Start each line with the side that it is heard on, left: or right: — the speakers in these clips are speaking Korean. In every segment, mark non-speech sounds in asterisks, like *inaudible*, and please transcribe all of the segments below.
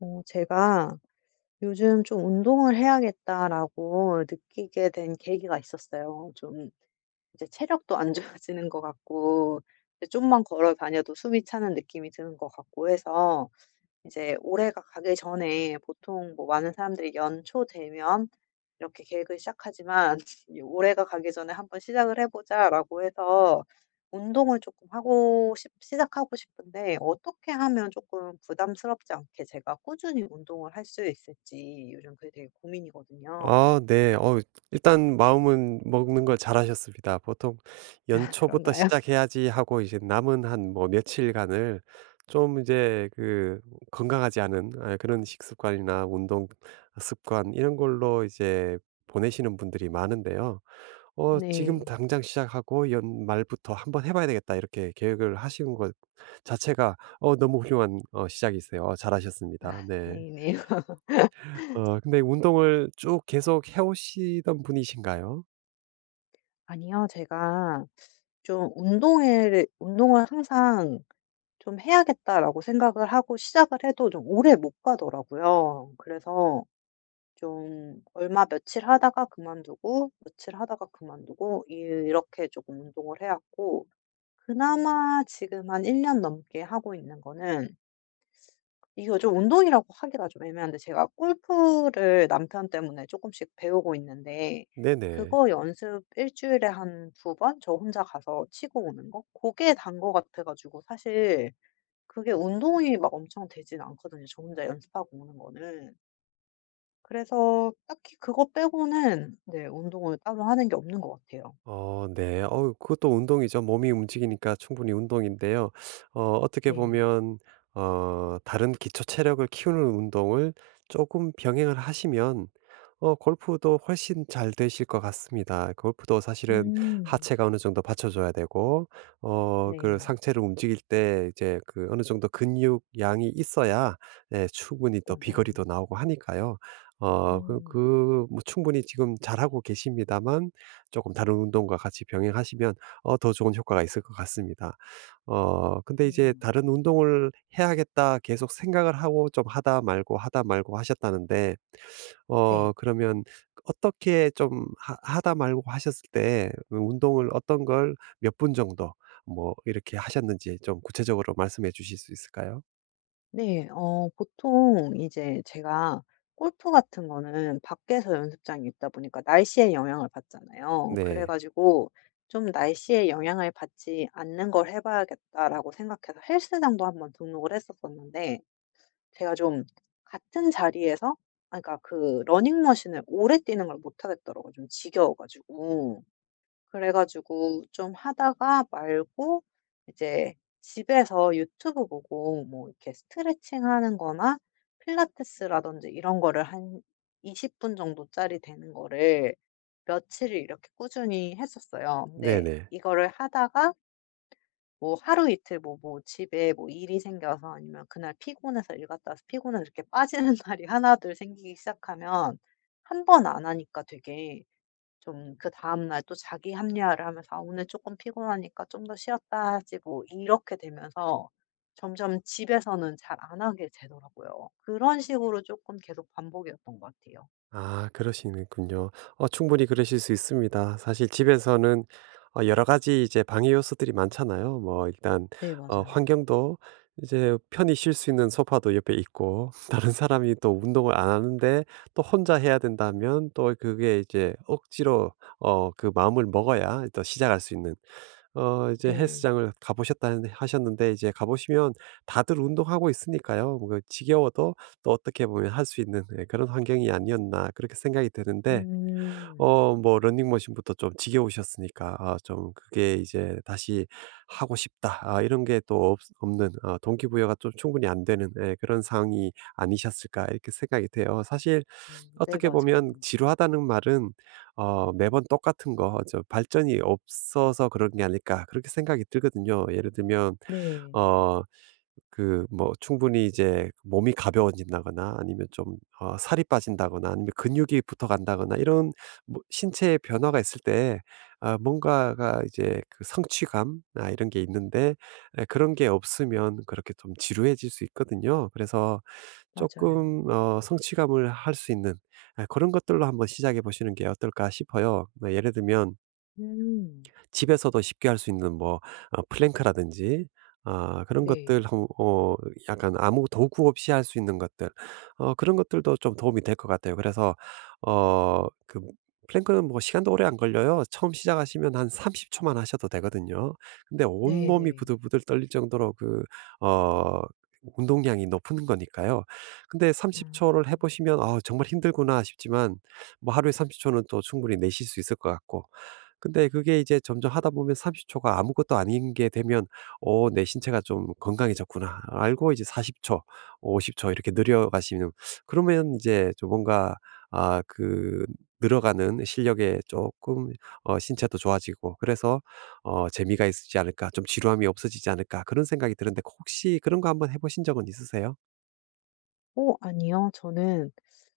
left: 제가 요즘 좀 운동을 해야겠다라고 느끼게 된 계기가 있었어요. 좀 이제 체력도 안 *laughs* 좋아지는 것 같고, 이제 좀만 걸어 다녀도 숨이 차는 느낌이 드는 것 같고 해서 이제 올해가 가기 전에, 보통 뭐 많은 사람들이 연초 되면 이렇게 계획을 시작하지만 *laughs* 이 올해가 가기 전에 한번 시작을 해 보자라고 해서, 운동을 조금 하고 싶 시작하고 싶은데, 어떻게 하면 조금 부담스럽지 않게 제가 꾸준히 운동을 할 수 있을지 요즘 그게 되게 고민이거든요.
right: 아 네. 일단 마음은 먹는 걸 잘하셨습니다. 보통
left: 아,
right: '연초부터
left: 그런가요? *laughs*
right: 시작해야지.' 하고, 이제 남은 한 뭐 며칠간을 좀 이제 그 건강하지 않은 아, 그런 식습관이나 운동 습관 이런 걸로 이제 보내시는 분들이 많은데요. 지금
left: 네.
right: 당장 시작하고 '연말부터 한번 해 봐야 되겠다.' 이렇게 계획을 하시는 것 자체가 너무 훌륭한 시작이세요. 잘하셨습니다.
left: 아,
right: 네.
left: 다행이네요. *laughs*
right: 근데 운동을 쭉 계속 해 오시던 분이신가요?
left: 아니요. 제가 좀 운동을 항상 좀 해야겠다라고 생각을 하고 시작을 해도 좀 오래 못 가더라고요. 그래서 좀 얼마 며칠 하다가 그만두고, 며칠 하다가 그만두고, 이렇게 조금 운동을 해 왔고, 그나마 지금 한 1년 넘게 하고 있는 거는, 이거 좀 운동이라고 하기가 좀 애매한데, 제가 골프를 남편 때문에 조금씩 배우고 있는데,
right: 네네.
left: 그거 연습 1주일에 한 두 번 저 혼자 가서 치고 오는 거 고게 단 거 같아 가지고. 사실 그게 운동이 막 엄청 되진 않거든요, 저 혼자 연습하고 오는 거는. 그래서 딱히 그거 빼고는, 네, 운동을 따로 하는 게 없는 것 같아요.
right: 네. 그것도 운동이죠. 몸이 움직이니까 충분히 운동인데요. 어떻게
left: 네.
right: 보면 다른 기초 체력을 키우는 운동을 조금 병행을 하시면 골프도 훨씬 잘 되실 것 같습니다. 골프도 사실은
left: 음.
right: 하체가 어느 정도 받쳐줘야 되고, 그
left: 네.
right: 상체를 움직일 때 이제 그 어느 정도 근육 양이 있어야 예 충분히 또
left: 맞아요.
right: 비거리도 나오고 하니까요. 어 그
left: 음.
right: 그 뭐 충분히 지금 잘하고 계십니다만, 조금 다른 운동과 같이 병행하시면 더 좋은 효과가 있을 것 같습니다. 근데 이제
left: 음.
right: 다른 운동을 해야겠다 계속 생각을 하고 좀 하다 말고, 하다 말고 하셨다는데,
left: 네.
right: 그러면 어떻게 좀 하 하다 말고 하셨을 때 운동을 어떤 걸 몇 분 정도 뭐 이렇게 하셨는지, 좀 구체적으로 말씀해 주실 수 있을까요?
left: 네. 보통 이제 제가 골프 같은 거는 밖에서 연습장이 있다 보니까 날씨의 영향을 받잖아요. 그래
right: 네.
left: 가지고 좀 '날씨에 영향을 받지 않는 걸 해 봐야겠다.'라고 생각해서 헬스장도 한번 등록을 했었었는데, 제가 좀 같은 자리에서, 아 그러니까 그 러닝머신을 오래 뛰는 걸 못 하겠더라고요, 좀 지겨워 가지고. 그래 가지고 좀 하다가 말고, 이제 집에서 유튜브 보고 뭐 이렇게 스트레칭하는 거나 필라테스라든지 이런 거를 한 20분 정도짜리 되는 거를 며칠을 이렇게 꾸준히 했었어요. 근데
right: 네네.
left: 이거를 하다가 뭐 하루 이틀, 뭐 집에 뭐 일이 생겨서, 아니면 그날 피곤해서, 일 갔다 와서 피곤해서, 이렇게 빠지는 *laughs* 날이 하나둘 생기기 시작하면, 한 번 안 하니까 되게 좀 그다음 날 또 자기 합리화를 하면서 '아 오늘 조금 피곤하니까 좀 더 쉬었다 하지.' 뭐 이렇게 되면서 점점 집에서는 잘 안 하게 되더라고요. 그런 식으로 조금 계속 반복이었던 것 같아요.
right: 아 그러시는군요. 충분히 그러실 수 있습니다. 사실 집에서는 여러 가지 이제 방해 요소들이 많잖아요. 뭐 일단
left: 네, 맞아요.
right: 환경도 이제 편히 쉴 수 있는 소파도 옆에 있고 *laughs* 다른 사람이 또 운동을 안 하는데 또 혼자 해야 된다면 또 그게 이제 억지로 그 마음을 먹어야 또 시작할 수 있는. 이제
left: 네.
right: 헬스장을 가보셨다 하셨는데, 이제 가 보시면 다들 운동하고 있으니까요. 뭐 그 지겨워도 또 어떻게 보면 할 수 있는 예 그런 환경이 아니었나 그렇게 생각이 드는데,
left: 음.
right: 뭐 러닝머신부터 좀 지겨우셨으니까 아 좀 그게 이제 '다시 하고 싶다.' 아 이런 게 또 없는 동기부여가 좀 충분히 안 되는 예 그런 상황이 아니셨을까 이렇게 생각이 돼요. 사실
left: 음, 네,
right: 어떻게
left: 맞아요.
right: 보면 지루하다는 말은 '매번 똑같은 거 저 발전이 없어서 그런 게 아닐까.' 그렇게 생각이 들거든요. 예를 들면
left: 네.
right: 어 그 뭐 충분히 이제 몸이 가벼워진다거나 아니면 좀 살이 빠진다거나 아니면 근육이 붙어간다거나 이런 뭐 신체의 변화가 있을 때 아 뭔가가 이제 그 성취감 아 이런 게 있는데, 그런 게 없으면 그렇게 좀 지루해질 수 있거든요. 그래서
left: 맞아요.
right: 조금 성취감을 할 수 있는 아, 그런 것들로 한번 시작해 보시는 게 어떨까 싶어요. 뭐 예를 들면
left: 음.
right: 집에서도 쉽게 할 수 있는 뭐 플랭크라든지 아 그런
left: 네.
right: 것들 한 약간 아무 도구 없이 할 수 있는 것들, 그런 것들도 좀 도움이 될 것 같아요. 그래서 그 플랭크는 뭐 시간도 오래 안 걸려요. 처음 시작하시면 한 30 초만 하셔도 되거든요. 근데 온몸이
left: 네네.
right: 부들부들 떨릴 정도로 그 어 운동량이 높은 거니까요. 근데
left: 아.
right: 30 초를 해 보시면 '아 정말 힘들구나.' 싶지만, 뭐 하루에 30 초는 또 충분히 내실 수 있을 것 같고, 근데 그게 이제 점점 하다 보면 30 초가 아무것도 아닌 게 되면 '어 내 신체가 좀 건강해졌구나.' 알고, 이제 40 초, 50초 이렇게 늘려가시는. 그러면 이제 좀 뭔가 아 그 늘어가는 실력에 조금 신체도 좋아지고, 그래서 '재미가 있지 않을까. 좀 지루함이 없어지지 않을까.' 그런 생각이 드는데, 혹시 그런 거 한번 해 보신 적은 있으세요?
left: 아니요. 저는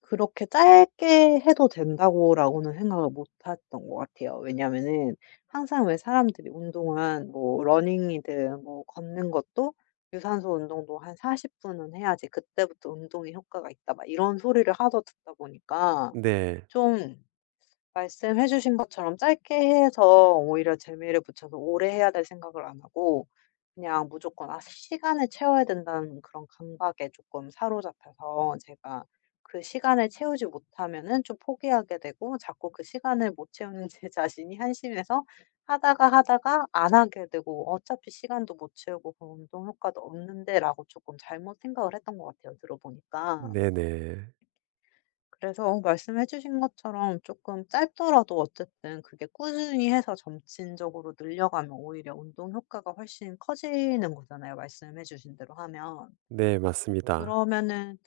left: 그렇게 짧게 해도 된다고라고는 생각을 못 했던 것 같아요. 왜냐면은 항상, 왜, 사람들이 운동은 뭐 러닝이든 뭐 걷는 것도 유산소 운동도 한 40 분은 해야지 그때부터 운동에 효과가 있다, 막 이런 소리를 하도 듣다 보니까,
right: 네.
left: 좀, 말씀해 주신 것처럼 짧게 해서 오히려 재미를 붙여서 오래 해야 될 생각을 안 하고, 그냥 무조건 '아 시간을 채워야 된다.'는 그런 강박에 조금 사로잡혀서, 제가 그 시간을 채우지 못하면은 좀 포기하게 되고, 자꾸 그 시간을 못 채우는 제 자신이 한심해서 하다가 안 하게 되고, '어차피 시간도 못 채우고 그 운동 효과도 없는데.'라고 조금 잘못 생각을 했던 것 같아요, 들어 보니까.
right: 네네.
left: 그래서 말씀해 주신 것처럼 조금 짧더라도 어쨌든 그게 꾸준히 해서 점진적으로 늘려가면 오히려 운동 효과가 훨씬 커지는 거잖아요, 말씀해 주신 대로 하면.
right: 네 맞습니다.
left: 그러면은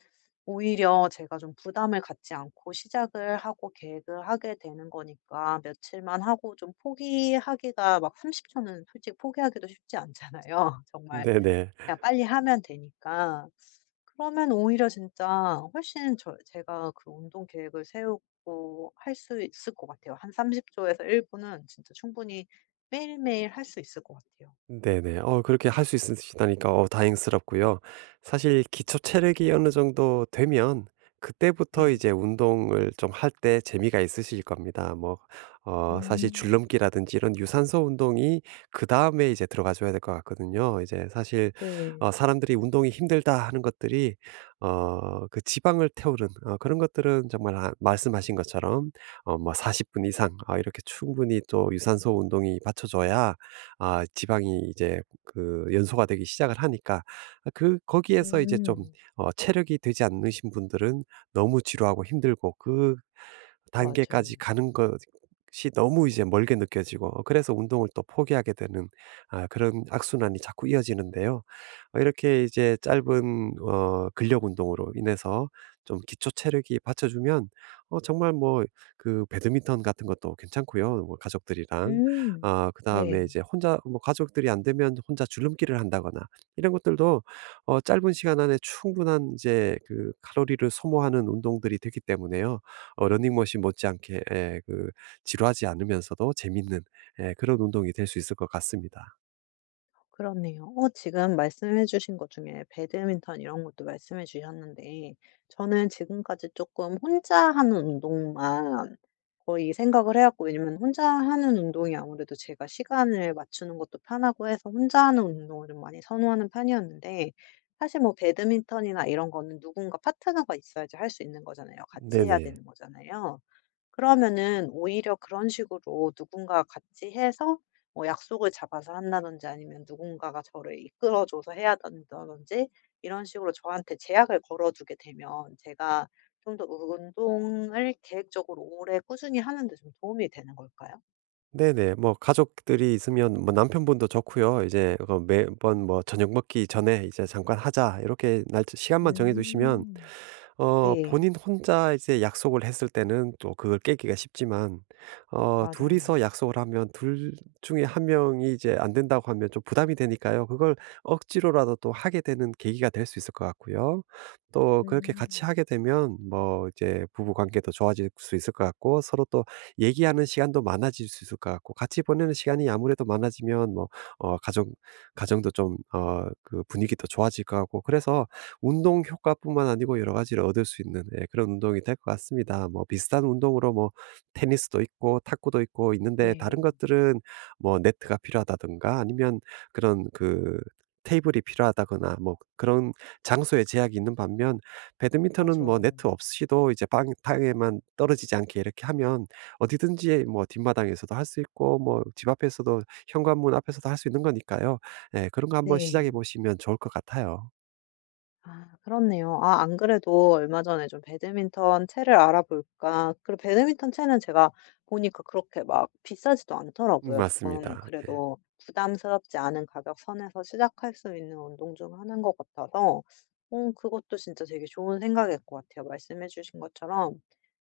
left: 오히려 제가 좀 부담을 갖지 않고 시작을 하고 계획을 하게 되는 거니까, 며칠만 하고 좀 포기하기가, 막 30 초는 솔직히 포기하기도 쉽지 않잖아요, *laughs* 정말.
right: 네네.
left: 그냥 빨리 하면 되니까. 그러면 오히려 진짜 훨씬 제가 그 운동 계획을 세우고 할 수 있을 것 같아요. 한 30조 에서 1 분은 진짜 충분히 매일매일 할 수 있을 것 같아요.
right: 네네. 그렇게 할 수 있으시다니까 다행스럽고요. 사실 기초 체력이 어느 정도 되면 그때부터
left: 네.
right: 이제 운동을 좀 할 때 재미가 있으실 겁니다. 뭐 사실
left: 음.
right: 줄넘기라든지 이런 유산소 운동이 그다음에 이제 들어가 줘야 될 것 같거든요. 이제 사실
left: 네.
right: 사람들이 운동이 힘들다 하는 것들이, 그 지방을 태우는 그런 것들은 정말 아 말씀하신 것처럼 뭐 40분 이상 이렇게 충분히 또 유산소 운동이 받쳐줘야 아 지방이 이제 그 연소가 되기 시작을 하니까 아, 그 거기에서 이제 좀
left: 음.
right: 체력이 되지 않으신 분들은 너무 지루하고 힘들고 그
left: 맞아요.
right: 단계까지 가는 것이 너무 이제 멀게 느껴지고, 그래서 운동을 또 포기하게 되는 아 그런 악순환이 자꾸 이어지는데요. 이렇게 이제 짧은 근력 운동으로 인해서 좀 기초 체력이 받쳐주면 정말 뭐 그 배드민턴 같은 것도 괜찮고요, 뭐 가족들이랑.
left: 음.
right: 아 그다음에
left: 네.
right: 이제 혼자, 뭐 가족들이 안 되면 혼자 줄넘기를 한다거나 이런 것들도 짧은 시간 안에 충분한 이제 그 칼로리를 소모하는 운동들이 되기 때문에요. 러닝머신 못지않게 예 그 지루하지 않으면서도 재밌는 예 그런 운동이 될 수 있을 것 같습니다.
left: 그렇네요. 지금 말씀해 주신 것 중에 배드민턴 이런 것도 말씀해 주셨는데, 저는 지금까지 조금 혼자 하는 운동만 거의 생각을 해 왔고, 왜냐면 혼자 하는 운동이 아무래도 제가 시간을 맞추는 것도 편하고 해서 혼자 하는 운동을 좀 많이 선호하는 편이었는데, 사실 뭐 배드민턴이나 이런 거는 누군가 파트너가 있어야지 할 수 있는 거잖아요. 같이 해야
right: 네네.
left: 되는 거잖아요. 그러면은 오히려 그런 식으로 누군가 같이 해서 뭐 약속을 잡아서 한다든지, 아니면 누군가가 저를 이끌어 줘서 해야 된다든지, 이런 식으로 저한테 제약을 걸어 두게 되면 제가 좀 더 운동을 계획적으로 오래 꾸준히 하는 데 좀 도움이 되는 걸까요?
right: 네네. 뭐 가족들이 있으면 뭐 남편분도 좋고요. 이제 그 매번 뭐 저녁 먹기 전에 이제 "잠깐 하자." 이렇게 날 시간만 정해 두시면
left: 음. 네.
right: 본인 혼자 이제 약속을 했을 때는 또 그걸 깨기가 쉽지만,
left: 맞아요.
right: 둘이서 약속을 하면 둘 중에 한 명이 이제 안 된다고 하면 좀 부담이 되니까요. 그걸 억지로라도 또 하게 되는 계기가 될 수 있을 것 같고요. 또 그렇게 같이
left: 음.
right: 하게 되면 뭐 이제 부부 관계도 좋아질 수 있을 것 같고, 서로 또 얘기하는 시간도 많아질 수 있을 것 같고, 같이 보내는 시간이 아무래도 많아지면 뭐 어 가정 가정도 좀 그 분위기도 좋아질 것 같고, 그래서 운동 효과뿐만 아니고 여러 가지를 얻을 수 있는 예 그런 운동이 될 것 같습니다. 뭐 비슷한 운동으로 뭐 테니스도 있고 탁구도 있고 있는데, 다른
left: 네.
right: 것들은 뭐 네트가 필요하다든가 아니면 그런 그 테이블이 필요하다거나 뭐 그런 장소에 제약이 있는 반면, 배드민턴은 뭐
left: 맞아요.
right: 네트 없이도 이제 방 땅에만 떨어지지 않게 이렇게 하면 어디든지, 뭐 뒷마당에서도 할 수 있고 뭐 집 앞에서도 현관문 앞에서도 할 수 있는 거니까요. 예 그런 거 한번
left: 네.
right: 시작해 보시면 좋을 것 같아요.
left: 아, 그렇네요. 아, 안 그래도 얼마 전에 좀 배드민턴 채를 알아볼까, 그리고 배드민턴 채는 제가 보니까 그렇게 막 비싸지도 않더라고요.
right: 맞습니다.
left: 조금
right: 네.
left: 그래도 부담스럽지 않은 가격 선에서 시작할 수 있는 운동 중 하나인 것 같아서, 음, 그것도 진짜 되게 좋은 생각일 것 같아요. 말씀해 주신 것처럼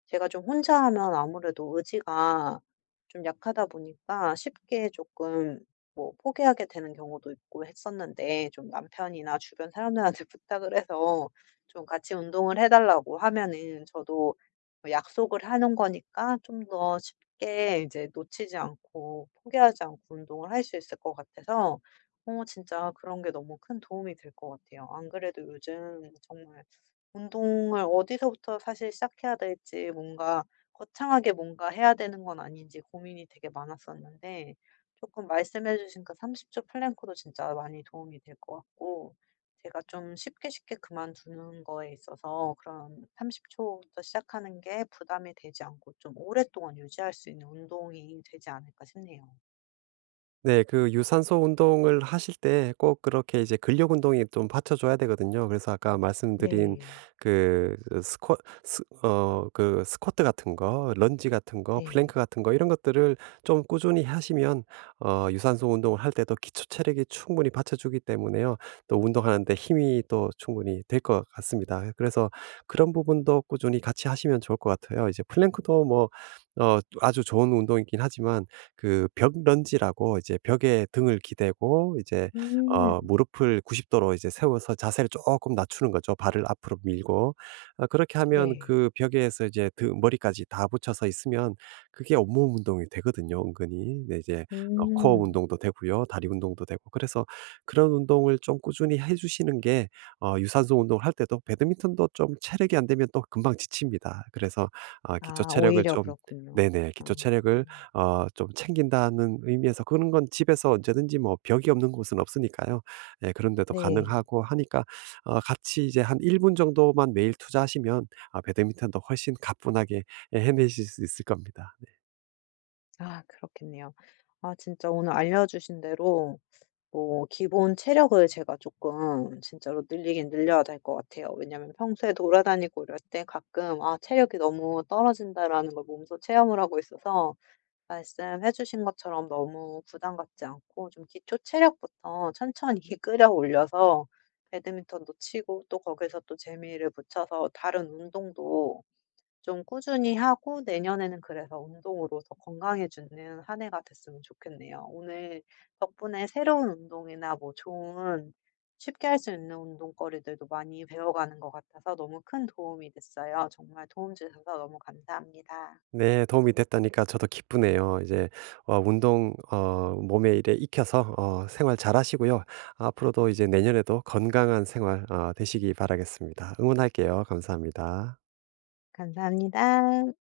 left: 제가 좀 혼자 하면 아무래도 의지가 좀 약하다 보니까 쉽게 조금 뭐 포기하게 되는 경우도 있고 했었는데, 좀 남편이나 주변 사람들한테 *laughs* 부탁을 해서 좀 같이 운동을 해 달라고 하면은 저도 뭐 약속을 하는 거니까 좀 더 쉽게 이제 놓치지 않고 포기하지 않고 운동을 할 수 있을 것 같아서, 진짜 그런 게 너무 큰 도움이 될 것 같아요. 안 그래도 요즘 정말 운동을 어디서부터 사실 시작해야 될지, 뭔가 거창하게 뭔가 해야 되는 건 아닌지 고민이 되게 많았었는데, 조금 말씀해 주신 그 30초 플랭크도 진짜 많이 도움이 될 것 같고, 제가 좀 쉽게 쉽게 그만두는 거에 있어서 그런 30 초부터 시작하는 게 부담이 되지 않고 좀 오랫동안 유지할 수 있는 운동이 되지 않을까 싶네요.
right: 네. 그 유산소 운동을 하실 때 꼭 그렇게 이제 근력 운동이 좀 받쳐 줘야 되거든요. 그래서 아까 말씀드린
left: 네.
right: 그 그 스쿼 스 어 그 스쿼트 같은 거, 런지 같은 거,
left: 네.
right: 플랭크 같은 거 이런 것들을 좀 꾸준히 하시면 유산소 운동을 할 때도 기초 체력이 충분히 받쳐 주기 때문에요. 또 운동하는 데 힘이 또 충분히 될 것 같습니다. 그래서 그런 부분도 꾸준히 같이 하시면 좋을 것 같아요. 이제 플랭크도 뭐 아주 좋은 운동이긴 하지만, 그 벽 런지라고 이제 벽에 등을 기대고 이제
left: 음.
right: 무릎을 90 도로 이제 세워서 자세를 조금 낮추는 거죠. 발을 앞으로 밀고. 아 그렇게 하면
left: 네.
right: 그 벽에서 이제 등 머리까지 다 붙여서 있으면 그게 온몸 운동이 되거든요, 은근히. 네 이제 코어
left: 음.
right: 운동도 되고요. 다리 운동도 되고. 그래서 그런 운동을 좀 꾸준히 해 주시는 게 유산소 운동을 할 때도 배드민턴도 좀 체력이 안 되면 또 금방 지칩니다. 그래서 아 기초
left: 아,
right: 체력을
left: 오히려
right: 좀.
left: 그렇군요.
right: 네네.
left: 아.
right: 기초 체력을 좀 챙긴다는 의미에서 그런 건 집에서 언제든지, 뭐 벽이 없는 곳은 없으니까요. 예 그런 데도
left: 네.
right: 가능하고 하니까 같이 이제 한 1분 정도만 매일 투자하시면 아 배드민턴도 훨씬 가뿐하게 예 해내실 수 있을 겁니다.
left: 아, 그렇겠네요. 아, 진짜 오늘 알려 주신 대로 뭐 기본 체력을 제가 조금 진짜로 늘리긴 늘려야 될 것 같아요. 왜냐면 평소에 돌아다니고 이럴 때 가끔 '아 체력이 너무 떨어진다.'라는 걸 몸소 체험을 하고 있어서, 말씀해 주신 것처럼 너무 부담 갖지 않고 좀 기초 체력부터 천천히 *laughs* 끌어올려서 배드민턴도 치고, 또 거기서 또 재미를 붙여서 다른 운동도 좀 꾸준히 하고, 내년에는 그래서 운동으로 더 건강해지는 한 해가 됐으면 좋겠네요. 오늘 덕분에 새로운 운동이나 뭐 좋은, 쉽게 할 수 있는 운동거리들도 많이 배워가는 것 같아서 너무 큰 도움이 됐어요. 정말 도움 주셔서 너무
right: 네 도움이 됐다니까 저도 기쁘네요. 이제 운동 몸에 일에 익혀서 생활 잘하시고요. 앞으로도 이제 내년에도 건강한 생활 되시기 바라겠습니다. 응원할게요. 감사합니다.
left: 감사합니다. 감사합니다.